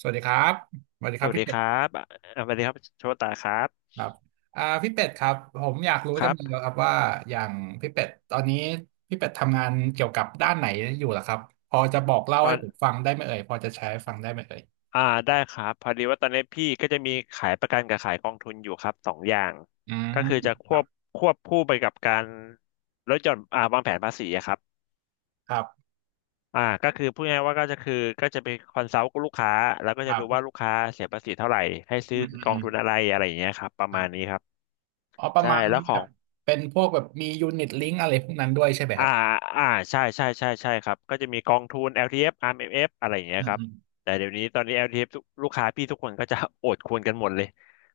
สวัสดีครับสวัสดีสครับวัสพี่ดีเป็คดรับสวัสดีครับโชตาครับครับพี่เป็ดครับผมอยากรู้คจังรัเลยบครับว่าอย่างพี่เป็ดตอนนี้พี่เป็ดทำงานเกี่ยวกับด้านไหนอยู่ล่ะครับพอจะบอกเล่าตอให้นผมฟังได้ไหมเอ่ยพอจะแชร์ให้ฟังได้ไหมเอ่ยอ่าได้ครับ พอดีว่าตอนนี้พี่ก็จะมีขายประกันกับขายกองทุนอยู่ครับสองอย่างอืมก็คือจะคครัวบบควบคู่ไปกับการลดหย่อนวางแผนภาษีอะครับครับก็คือพูดง่ายๆว่าก็จะไปคอนซัลท์กับลูกค้าแล้วก็คจะดูรับว่าลูกค้าเสียภาษีเท่าไหร่ ให้อืซื้อมอืมกออืงมทุนอะไรอะไรอย่างเงี้ยครับประคมารัณบนี้ครับอ๋อประใช่มาณแล้วว่าขแบอง บเป็นพวกแบบมียูนิตลิงก์อะไรพวกนั้นด้วยใช่ไหมคอ่ารับอ่าใช่ใช่ใช่ใช่ครับก็จะมีกองทุน LTF RMF อฟอาร์เอ็มเอฟอะไรอย่างเงี้อืยมครับอืมแต่เดี๋ยวนี้ตอนนี้ LTF ทเอฟทุกลูกค้าพี่ทุกคนก็จะ โอดควรกันหมดเลย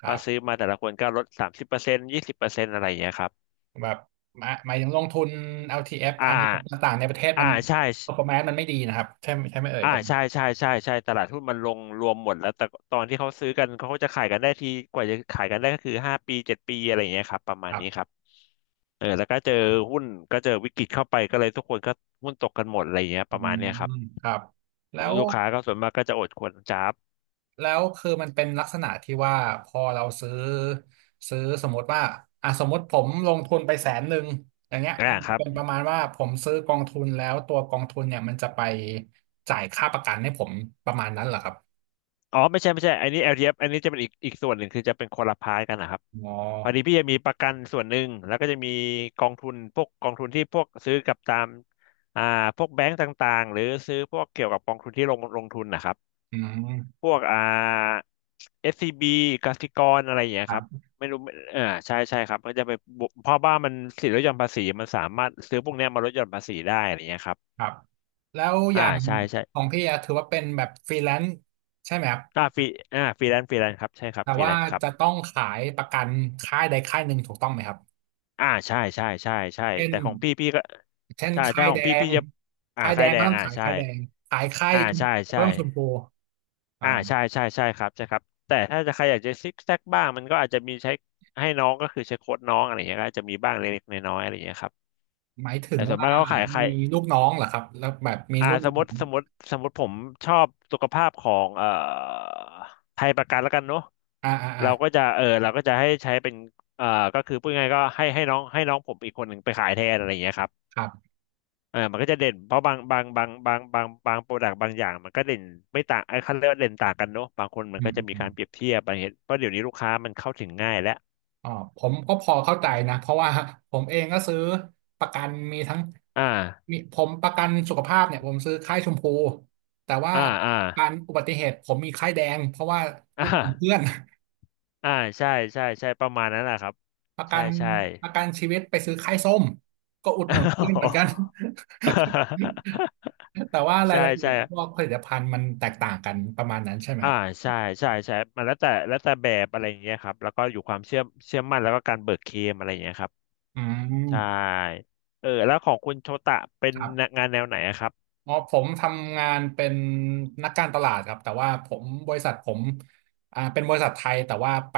คเพอรับซื้อมาแต่ละคนก็ลดสามสิบเปอร์เซ็นต์ยี่สิบเปอร์เซ็นต์อะไรอย่างเงี้ยครับแบบหมายถึงลงทุน l ทีเอฟอ่าอาร์ทีเอฟต่างๆในประเทศอ่ามัน ใช่ performance มันไม่ดีนะครับใช่ไหมเอ่ยประมาใช่ณ ใช่ใช่ใช่ตลาดหุ้นมันลงรวมหมดแล้วแต่ตอนที่เขาซื้อกันเขาก็จะขายกันได้ทีกว่าจะขายกันได้ก็คือห้าปีเจ็ดปีอะไรอย่างเงี้ยครับประมาณนี้ครับเออแล้วก็เจอหุ้นก็เจอวิกฤตเข้าไปก็เลยทุกคนก็หุ้นตกกันหมดอะไรอย่างเงี้ยอืประมาณมเนี้ยครับ ครับแล้วลูกค้าก็ส่วนมากก็จะอดควรจับแล้วคือมันเป็นลักษณะที่ว่าพอเราซื้อสมมติว่าอ่ะสมมติผมลงทุนไปแสนหนึ่งอย่างเงี้ยอ่ามันคจะรับเป็นประมาณว่าผมซื้อกองทุนแล้วตัวกองทุนเนี่ยมันจะไปจ่ายค่าประกันให้ผมประมาณนั้นเหรอครับอ๋อไม่ใช่ไม่ใช่อันนี้แอลทีเอฟอันนี้จะเป็นอีกส่วนหนึ่งคือจะเป็นคนละพายกันนะครับอ๋อพอดีพี่จะมีประกันส่วนหนึ่งแล้วก็จะมีกองทุนที่พวกซื้อกับตามอ่าพวกแบงก์ต่างๆหรือซื้อพวกเกี่ยวกับกองทุนที่ลงทุนนะครับอืพมวกs c ีบีกสิกรอะไรอย่างเงี้คยรัครับบไม่รู้ไม่เออใช่ใช่ครับก็จะไปบวกเพราะว่ามันสิทธิลดหย่อนภาษีมันสามารถซื้อพวกเนี้ยมาลดหย่อนภาษีได้อะไรอย่างเงี้ยครับครับแล้วออ่าย่างใช่ใช่ ของพี่อะถือว่าเป็นแบบฟรีแลนซ์ใช่ไหมครับอ่าฟรีฟรีแลนซ์ฟรีแลนซ์ครับใช่ครับแต่ฟรีแลว่านซ์ครับจะต้องขายประกันค่ายใดค่ายหนึ่งถูกต้องไหมครับ ใช่ใช่ใช่ใช่เช่นแต่ของพี่พี่ก็เช่นใช่ถ้าของพี่งพี่จะค่ายแดค่ายงแรก็งต้องขายใช่ค่ายแดงขายค่ายชมใช่พูก็ใช่ต้องชมพูอ่าใช่ใช่ใช่ครับใช่ครับแต่ถ้าจะใครอยากจะซิกแซกบ้างมันก็อาจจะมีใช้ให้น้องก็คือใช้โค้ดน้องอะไรอย่างเงี้ยก็อาจจะมีบ้างเล็กๆน้อยๆอะไรอย่างเงี้ยครับหมายถึแต่งส่วนว่ามากเขาขายใคร มีลูกน้องเหรอครับแล้วแบบมีอ่ารุ่นสมมน้ติองสมมติสมมติผมชอบสุขภาพของไทยประกันแล้วกันเนาะอ่าอ่าอ่าเราก็จะเออเราก็จะให้ใช้เป็นเอ่อก็คือพูดง่ายๆก็ให้น้องผมอีกคนหนึ่งไปขายแทนอะไรอย่างเงี้ยครับครับเออมันก็จะเด่นเพราะบางบางบางบางบางบางโปรดักต์บางอย่างมันก็เด่นไม่ต่างไอ้คันเรียกว่าเด่นต่างกันเนาะบางคนมันอืมก็อืจะมมีอมการเปรียบเทียบอะไรเห็นเพราะเดี๋ยวนี้ลูกค้ามันเข้าถึงง่ายแล้วอ๋อผมก็พอเข้าใจนะเพราะว่าผมเองก็ซื้อประกันมีทั้งอ่ามีผมประกันสุขภาพเนี่ยผมซื้อค่ายชมพูแต่ว่าอ่าอ่าประการอุบัติเหตุผมมีค่ายแดงเพราะว่าอ่อุดหนุนเพื่อาน อ่าใช่ใช่ใช่ประมาณนั้นแหละครับประกัใช่นใช่ ประกันชีวิตไปซื้อค่ายส้มก็อุดหนุนเพื่อนเหมือนกัน แต่ว่ารายใช่ละเอียใช่ดพวกผลิตภัณฑ์มันแตกต่างกันประมาณนั้นใช่ไหมคอ่ารับใช่ใช่ใช่มันแล้วแต่แบบอะไรอย่างเงี้ยครับ แล้วก็อยู่ความเชื่อมั่นแล้วก็การเบิกเคลมอะไรอย่างเงี้ยครับอืใช่มเออแล้วของคุณโชตะเป็นครับ งานแนวไหนอะครับอ๋อผมทำงานเป็นนักการตลาดครับแต่ว่าบริษัทผมอ่าเป็นบริษัทไทยแต่ว่าไป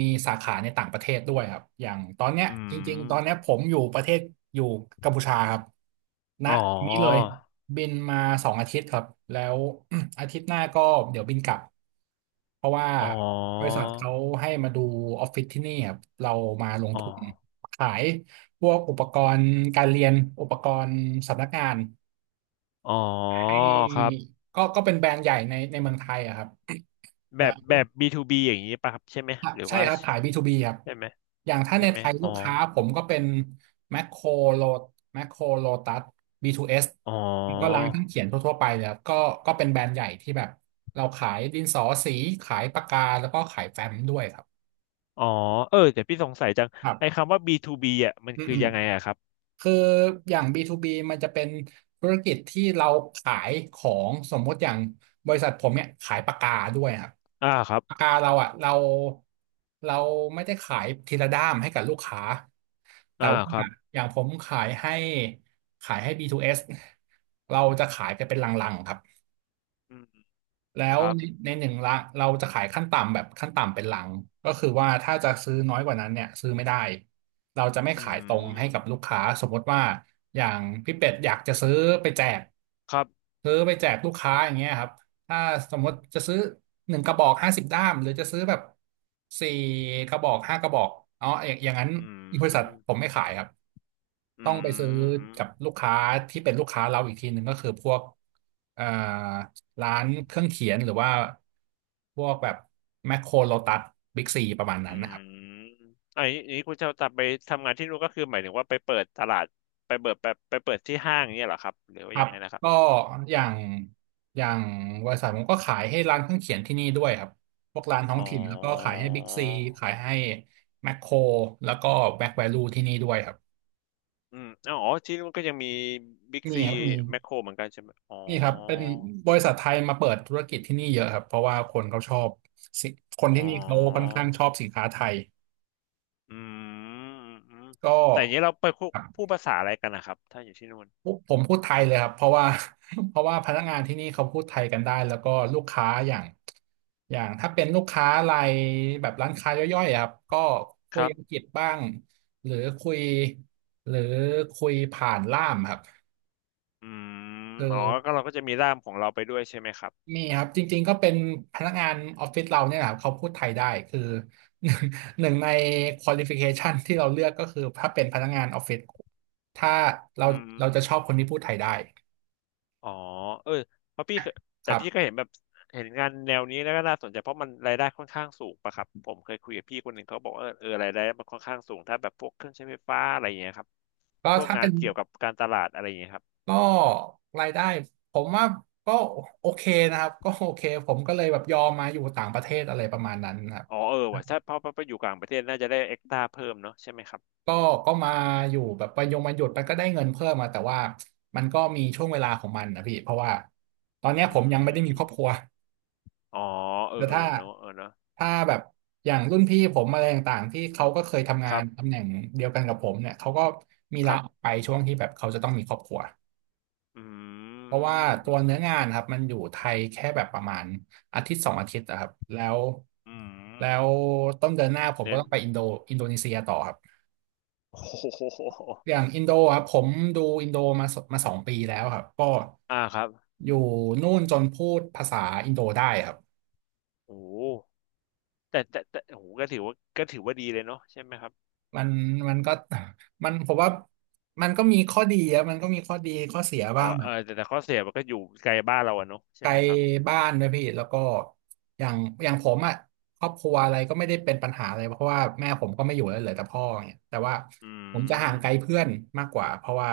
มีสาขาในต่างประเทศด้วยครับอย่างตอนเนี้ยอืจริงๆตอนเนี้ยมผมอยู่ประเทศอยู่กัมพูชาครับณอ๋นี้เลยอ บินมา2 อาทิตย์ครับแล้ว อาทิตย์หน้าก็เดี๋ยวบินกลับเพราะว่าอ๋อบริษัทเขาให้มาดูออฟฟิศที่นี่ครับเรามาลงอ๋อทุนขายพวกอุปกรณ์การเรียนอุปกรณ์สำนักงาน อ๋อให้ครับก็เป็นแบรนด์ใหญ่ในเมืองไทยอะครับแบแล้บวแบบ B2B อย่างนี้ป่ะครับใช่ไหมหรือใช่ว่าครับขาย B2B ครับใช่ไหมอย่างถ้าใช่ในไหมไทยลูกค้าผมก็เป็นแมคโครโลแมคโครโลตัส B2S อ๋อแล้วก็ร้านเครื่องเขียนทั่วๆไปเลยครับก็เป็นแบรนด์ใหญ่ที่แบบเราขายดินสอสีขายปากกาแล้วก็ขายแฟ้มด้วยครับอ๋อเออแต่พี่สงสัยจังครัไอ้บคำว่า B2B อ่ะมันอืมคืออืม ยังไงอะครับคืออย่าง B2B มันจะเป็นธุรกิจที่เราขายของสมมติอย่างบริษัทผมเนี่ยขายปากกาด้วยครับอ่าครับ ปากกาเราอ่ะเราไม่ได้ขายทีละด้ามให้กับลูกค้าแต่อ่าว่าครับอย่างผมขายให้ B2S เอสเราจะขายกันเป็นลังๆครับ อืมแล้ควรับในหนึ่งละเราจะขายขั้นต่ำแบบขั้นต่ำเป็นหลังก็คือว่าถ้าจะซื้อน้อยกว่านั้นเนี่ยซื้อไม่ได้เราจะไม่อืขายตรงให้กับลูกมค้าสมมติว่าอย่างพี่เป็ดอยากจะไปแจกครับซื้อไปแจกลูกค้าอย่างเงี้ยครับ ถ้าสมมติจะซื้อหนึ่งกระบอก50 ด้ามหรือจะซื้อแบบสี่กระบอกห้ากระบอกอ๋ออย่างนั้นอืบริษัทผมมไม่ขายครับอืต้องไปซื้อม อืม กับลูกค้าที่เป็นลูกค้าเราอีกทีหนึ่งก็คือพวกเอ่อร้านเครื่องเขียนหรือว่าพวกแบบแมคโครโลตัสบิ๊กซีประมาณอืนั้นนะครับ มอันนี้คุณจะตับไปทำงานที่นู่นก็คือหมายถึงว่าไปเปิดตลาดไปเปิดที่ห้างเนี่ยเหรอครับหรือคว่ารัยับงไงนะครัก็บ อย่างอย่างบริษัทผมก็ขายให้ร้านเครื่องเขียนที่นี่ด้วยครับพวกร้านท้ออ๋งอถิ่นแล้วก็ขายให้บิ๊กซีขายให้แมคโครแล้วก็แบ็คแวลูที่นี่ด้วยครับอืมอ๋อที่นู่นก็ยังมีบิ๊กมีซีครับมีแมคโครเหมือนกันใช่ไหมอ๋อ มีครับเป็นบริษัทไทยมาเปิดธุรกิจที่นี่เยอะครับเพราะว่าคนเขาชอบสิคนอ๋อที่นี่เขาค่อนข้างชอบสินค้าไทยอืมอืมอืมก็ แต่อย่างนี้เราไปพูดภาษาอะไรกันนะครับถ้าอยู่ที่นู่นผมพูดไทยเลยครับเพราะว่า เพราะว่าพนักงานที่นี่เขาพูดไทยกันได้แล้วก็ลูกค้าอย่างถ้าเป็นลูกค้ารายแบบร้านค้าย่อยๆอะครับก็คุคยรับ อังกฤษบ้างหรือคุยหรือคุยผ่านล่ามครับอืมคืออ๋อก็เราก็จะมีร่ามของเราไปด้วยใช่ไหมครับมีครับจริงๆก็เป็นพนักงานออฟฟิศเราเนี่ยนะครับเขาพูดไทยได้คือ หนึ่งในควอลิฟิเคชันที่เราเลือกก็คือถ้าเป็นพนักงานออฟฟิศถ้าเราอืเราจะมชอบคนที่พูดไทยได้อ๋อเออเพราะพี่เคยคแต่รัพี่ก็บเห็นแบบเห็นงานแนวนี้แล้วก็น่าสนใจเพราะมันรายได้ค่อนข้างสูงปะครับผมเคยคุยกับพี่คนหนึ่งเขาบอกว่าเออเออรายได้มันค่อนข้างสูงถ้าแบบพวกเครื่องใช้ไฟฟ้าอะไรอย่างเงี้ยครับก็พวกถ้างาเป็นน เกี่ยวกับการตลาดอะไรอย่างเงี้ยครับก็รายได้ผมว่าก็โอเคนะครับก็โอเคผมก็เลยแบบยอมมาอยู่ต่างประเทศอะไรประมาณนั้นนะครับอ๋อเออว่ะถ้าเพราะไปอยู่กลางประเทศน่าจะได้เอ็กตาเพิ่มเนาะใช่ไหมครับก็ก็มาอยู่แบบไปยงมาหยุดไปก็ได้เงินเพิ่มมาแต่ว่ามันก็มีช่วงเวลาของมันนะพี่เพราะว่าตอนเนี้ยอืผมยังไม่ได้มีครอบคมรัวอ๋อเออแต่เออถ้าเนาะเออเนาะถ้าแบบอย่างรุ่นพี่ผมอะไรต่างๆที่เขาก็เคยทำคงารันตำบแหน่งเดียวกันกับผมเนี่ยเขาก็มีคลารัออกบไปช่วงที่แบบเขาจะต้องมีครอบครัว อืเพราะว่ามตัอืวมอืเนื้อมงานครับมันอยู่ไทยแค่แบบประมาณอาทิตย์สองอาทิตย์อะครับแล้วอืมแล้วต้นเดือนหน้าผมก็เน้น ต้องไปอินโดอินโดนีเซียต่อครับโอ้โหอย่างอินโดครับผมดูอินโดมาสองปีแล้วครับก็อ่าครับอยู่นู่นจนพูดภาษาอินโดได้ครับโอ้โหแต่โอ้โหก็ถือว่าก็ถือว่าดีเลยเนาะใช่ไหมครับมันมันก็ มันผมว่ามันก็มีข้อดีอะมันก็มีข้อดีข้อเสียอ๋อบ้าง เออแต่ข้อเสียมันก็อยู่ไกลบ้านเราอะเนาะไกใช่ลไหมครับบ้านด้วยพี่แล้วก็อย่างอย่างผมอ่ะครอบครัวอะไรก็ไม่ได้เป็นปัญหาอะไรเพราะว่าแม่ผมก็ไม่อยู่แล้วเหลือแต่พ่อเนี่ยแต่ว่าอืผมจะห่ามงไกลเพื่อนมากกว่าเพราะว่า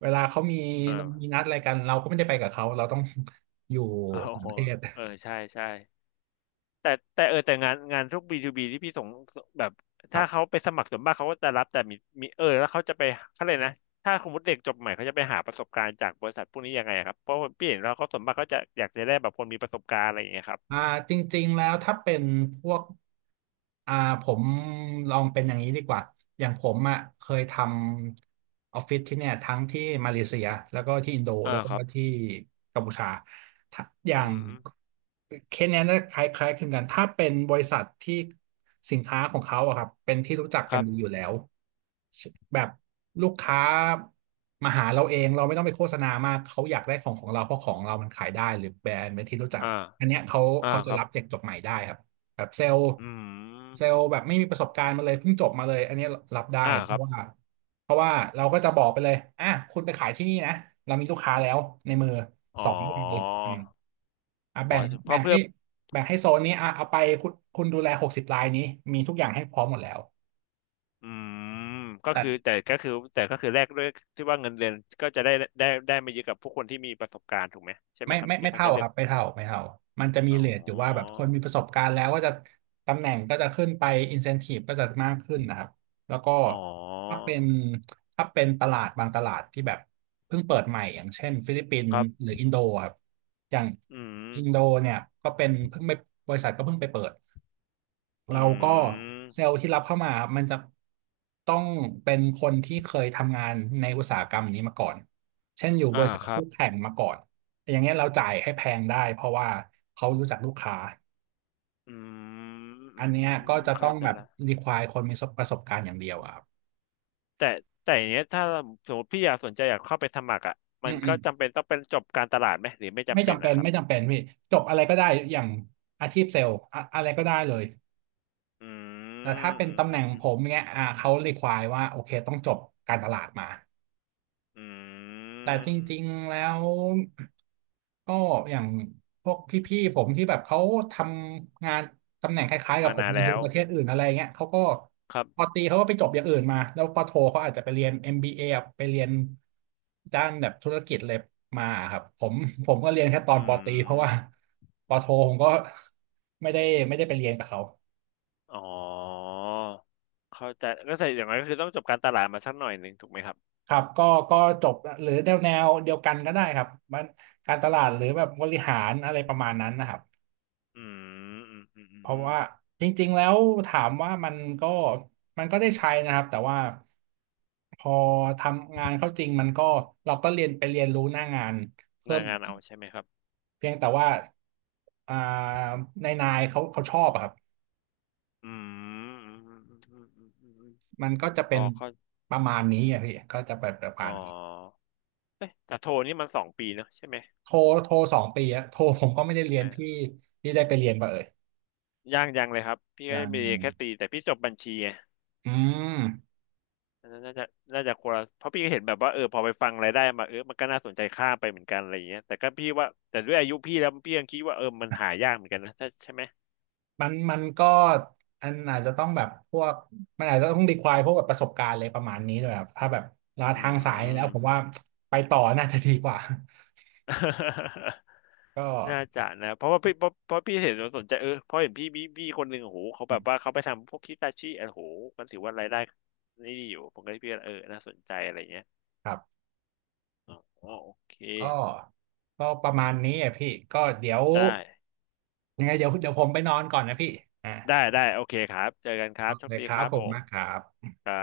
เวลาเขามีเอมีอนัดอะไรกันเราก็ไม่ได้ไปกับเขาเราต้อง อยู่โอ้ต่างโหประเทศเออใช่ใช่แต่แต่เออแต่งานงานพวกบีทูบีที่พี่ส่งแบบครัถ้าเขาบไปสมัครส่วนมากเขาก็จะรับแต่มีมีเออแล้วเขาจะไปเขาเลยกนะถ้าสมมติเด็กจบใหม่เขาจะไปหาประสบการณ์จากบริษัทพวกนี้ยังไงอะครับเพราะพี่เห็นแล้วเขาส่วนมากเขาจะอยากจะได้แบบคนมีประสบการณ์อะไรอย่างเงี้ยครับอ่าจริงๆแล้วถ้าเป็นพวก อ่าผมลองเป็นอย่างนี้ดีกว่าอย่างผมอ่ะเคยทำออฟฟิศที่เนี่ยทั้งที่มาเลเซียแล้วก็ที่อินโดอ่าแล้วก็ครับที่กัมพูชาถ้าออืย่างมเคสเนี้ยน่าคล้ายๆคลึงกันถ้าเป็นบริษัทที่สินค้าของเขาอะครับเป็นที่รู้จักคกันรับดีอยู่แล้วแบบลูกค้ามาหาเราเองเราไม่ต้องไปโฆษณามากเขาอยากได้ของของเราเพราะของเรามันขายได้หรือแบรนด์เป็นที่รู้จักอ่า อันเนี้ยเขาอ่าเขาคจะรับรับเด็กจบใหม่ได้ครับ แบบเซลล์อืเซลมล์แบบไม่มีประสบการณ์มาเลยเพิ่งจบมาเลยอันนี้รับได้อ่าเพครัราะบว่าเพราะว่าเราก็จะบอกไปเลยอ่ะคุณไปขายที่นี่นะเรามีลูกค้าแล้วในมืออ๋อสองรายอืมอ่ะอ๋แบ่องเพแบ่ราะงเพื่ให้อแบ่งให้โซนนี้อ่ะเอาไปคุณดูแลหกสิบรายนี้มีทุกอย่างให้พร้อมหมดแล้ว อืมก็คือแต่ก็คือแต่ก็คือแลกด้วยที่ว่าเงินเดือนก็จะได้ได้ไม่เยอะกับพวกคนที่มีประสบการณ์ถูกไหมใช่ไหมไม่ครับไม่ที่ไม่เขาเท่าจะเลืคอกรับไม่เท่าไม่เท่ามันจะมีอ๋อเรทอยู่ว่าแบบคนมีประสบการณ์แล้วก็จะตำแหน่งก็จะขึ้นไปอินเซนทีฟก็จะมากขึ้นนะครับแล้วก็อ๋อถ้าเป็นถ้าเป็นตลาดบางตลาดที่แบบเพิ่งเปิดใหม่อย่างเช่นฟิลิปปินคส์รัหบรืออินโดครับอย่างอือินโดมเนี่ยก็เป็นเพิ่งไปบริษัทก็เพิ่งไปเปิดเราอืก็มเซลล์ที่รับเข้ามาครับมันจะต้องเป็นคนที่เคยทำงานในอุตสาหกรรมนี้มาก่อนเช่นอยู่บอ่าริษัทครัคู่บแข่งมาก่อน อย่างเงี้ยเราจ่ายให้แพงได้เพราะว่าเขารู้จักลูกค้าอืมอัอืนมเนี้อืยมอืก็มจะต้อเข้างใจแบบ ละ require คนมีประสบการณ์อย่างเดียวอะครับแต่แต่อย่างเงี้ยถ้าสมมติพี่อยากสนใจอยากเข้าไปสมัครอ่ะอืมันมอืก็มจำเป็นต้องเป็นจบการตลาดไหมหรือไม่ไม่จำเป็นจำเป็นะนครับ ไม่จำเป็นพี่จบอะไรก็ได้อย่างอาชีพเซลล์อะอะไรก็ได้เลยอืแต่ถ้ามเป็นอืมตำแหอืน่มงอืผมมเนี้ยเขา require ว่าโอเคต้องจบการตลาดมาอืแต่จริงมๆแล้ว ก็อย่างพวกพี่ๆผมที่แบบเขาทำงานตำแหน่งคล้ายๆกับมาผมนานในแล้ดูวประเทศอื่นอะไรเงี้ยเขาก็ครับปอตรีเขาก็ไปจบอย่างอื่นมาแล้วปอโทเขาอาจจะไปเรียน MBA อมบีเอไปเรียนด้านแบบธุรกิจเลยมาครับผมผมก็เรียนแค่ตออืนปอตรีเพราะว่า ม ปอโทผมก็ไม่ได้ไม่ได้ไปเรียนกับเขาอ๋อเข้าใจก็ใส่อย่างไรก็คือต้องจบการตลาดมาสักหน่อยหนึ่งถูกไหมครับครับก็จบหรือแนวเดียวกันก็ได้ครับมันการตลาดหรือแบบบริหารอะไรประมาณนั้นนะครับ อืมอืมอืมอืเพมราะอืมว่าจริงๆแล้วถามว่ามันก็ได้ใช้นะครับแต่ว่าพอทำงานเข้าจริงมันก็เราก็เรียนไปเรียนรู้หน้างานหเพิ่น้ามอีงากนเอาใช่ไหมครับเพียงแต่ว่าอ่านายเขาชอบอะครับอืมอืมอืมอืมอืมอืมอืมมันก็จะพเป็อนเข้าประมาณนี้อะพี่ก็จะเป็นประมาอ๋อณนี้เอ๊ะแต่โทนี่มันสองปีเนอะใช่ไหมโทรโทรสองปีอะโทรผมก็ไม่ได้ใช่เรียไหนมพี่พี่ได้ไปเรียนป่ะเอ่ยยางยังเลยครับพี่ก็ยังมียังแค่ปีแต่พี่จบบัญชีไง อืม อันนั้นน่าจะน่าจะคนละเพราะพี่ก็เห็นแบบว่าเออพอไปฟังรายได้มาเออมันก็น่าสนใจข้ามไปเหมือนกันอะไรอย่างเงี้ยแต่ก็พี่ว่าแต่ด้วยอายุพี่แล้วพี่ยังคิดว่าเออมันหายากเหมือนกันนะถ้าใช่ไหมมันก็อันอาจจะต้องแบบพวกมันอาจจะต้องรีควายพวกแบบประสบการณ์อะไรประมาณนี้ด้วยครับถ้าแบบลาอืทางสายแล้ม วผมว่าไปต่อน่าจะดีกว่า ก็น่าจะนะเพราะว่าพี่เพราะพี่เห็นสนใจเออเพราะเห็นพี่คนหนึ่งโอ้โหเขาอืแบบมว่าเขาไปทำพวกคิตาชิโอ้โหมันถือว่ารายได้นี่ดีอยู่ผมก็เลยพี่ว่าเออน่าสนใจอะไรอย่างเงี้ยครับอ๋อโอเคก็ก็ประมาณนี้อ่ะพี่ก็เดี๋ยวได้ยังไงเดี๋ยวผมไปนอนก่อนนะพี่อ่าได้ได้โอเคครับเจอกันครัโอบโชเคคดีคครับรับผผมมากคมรับ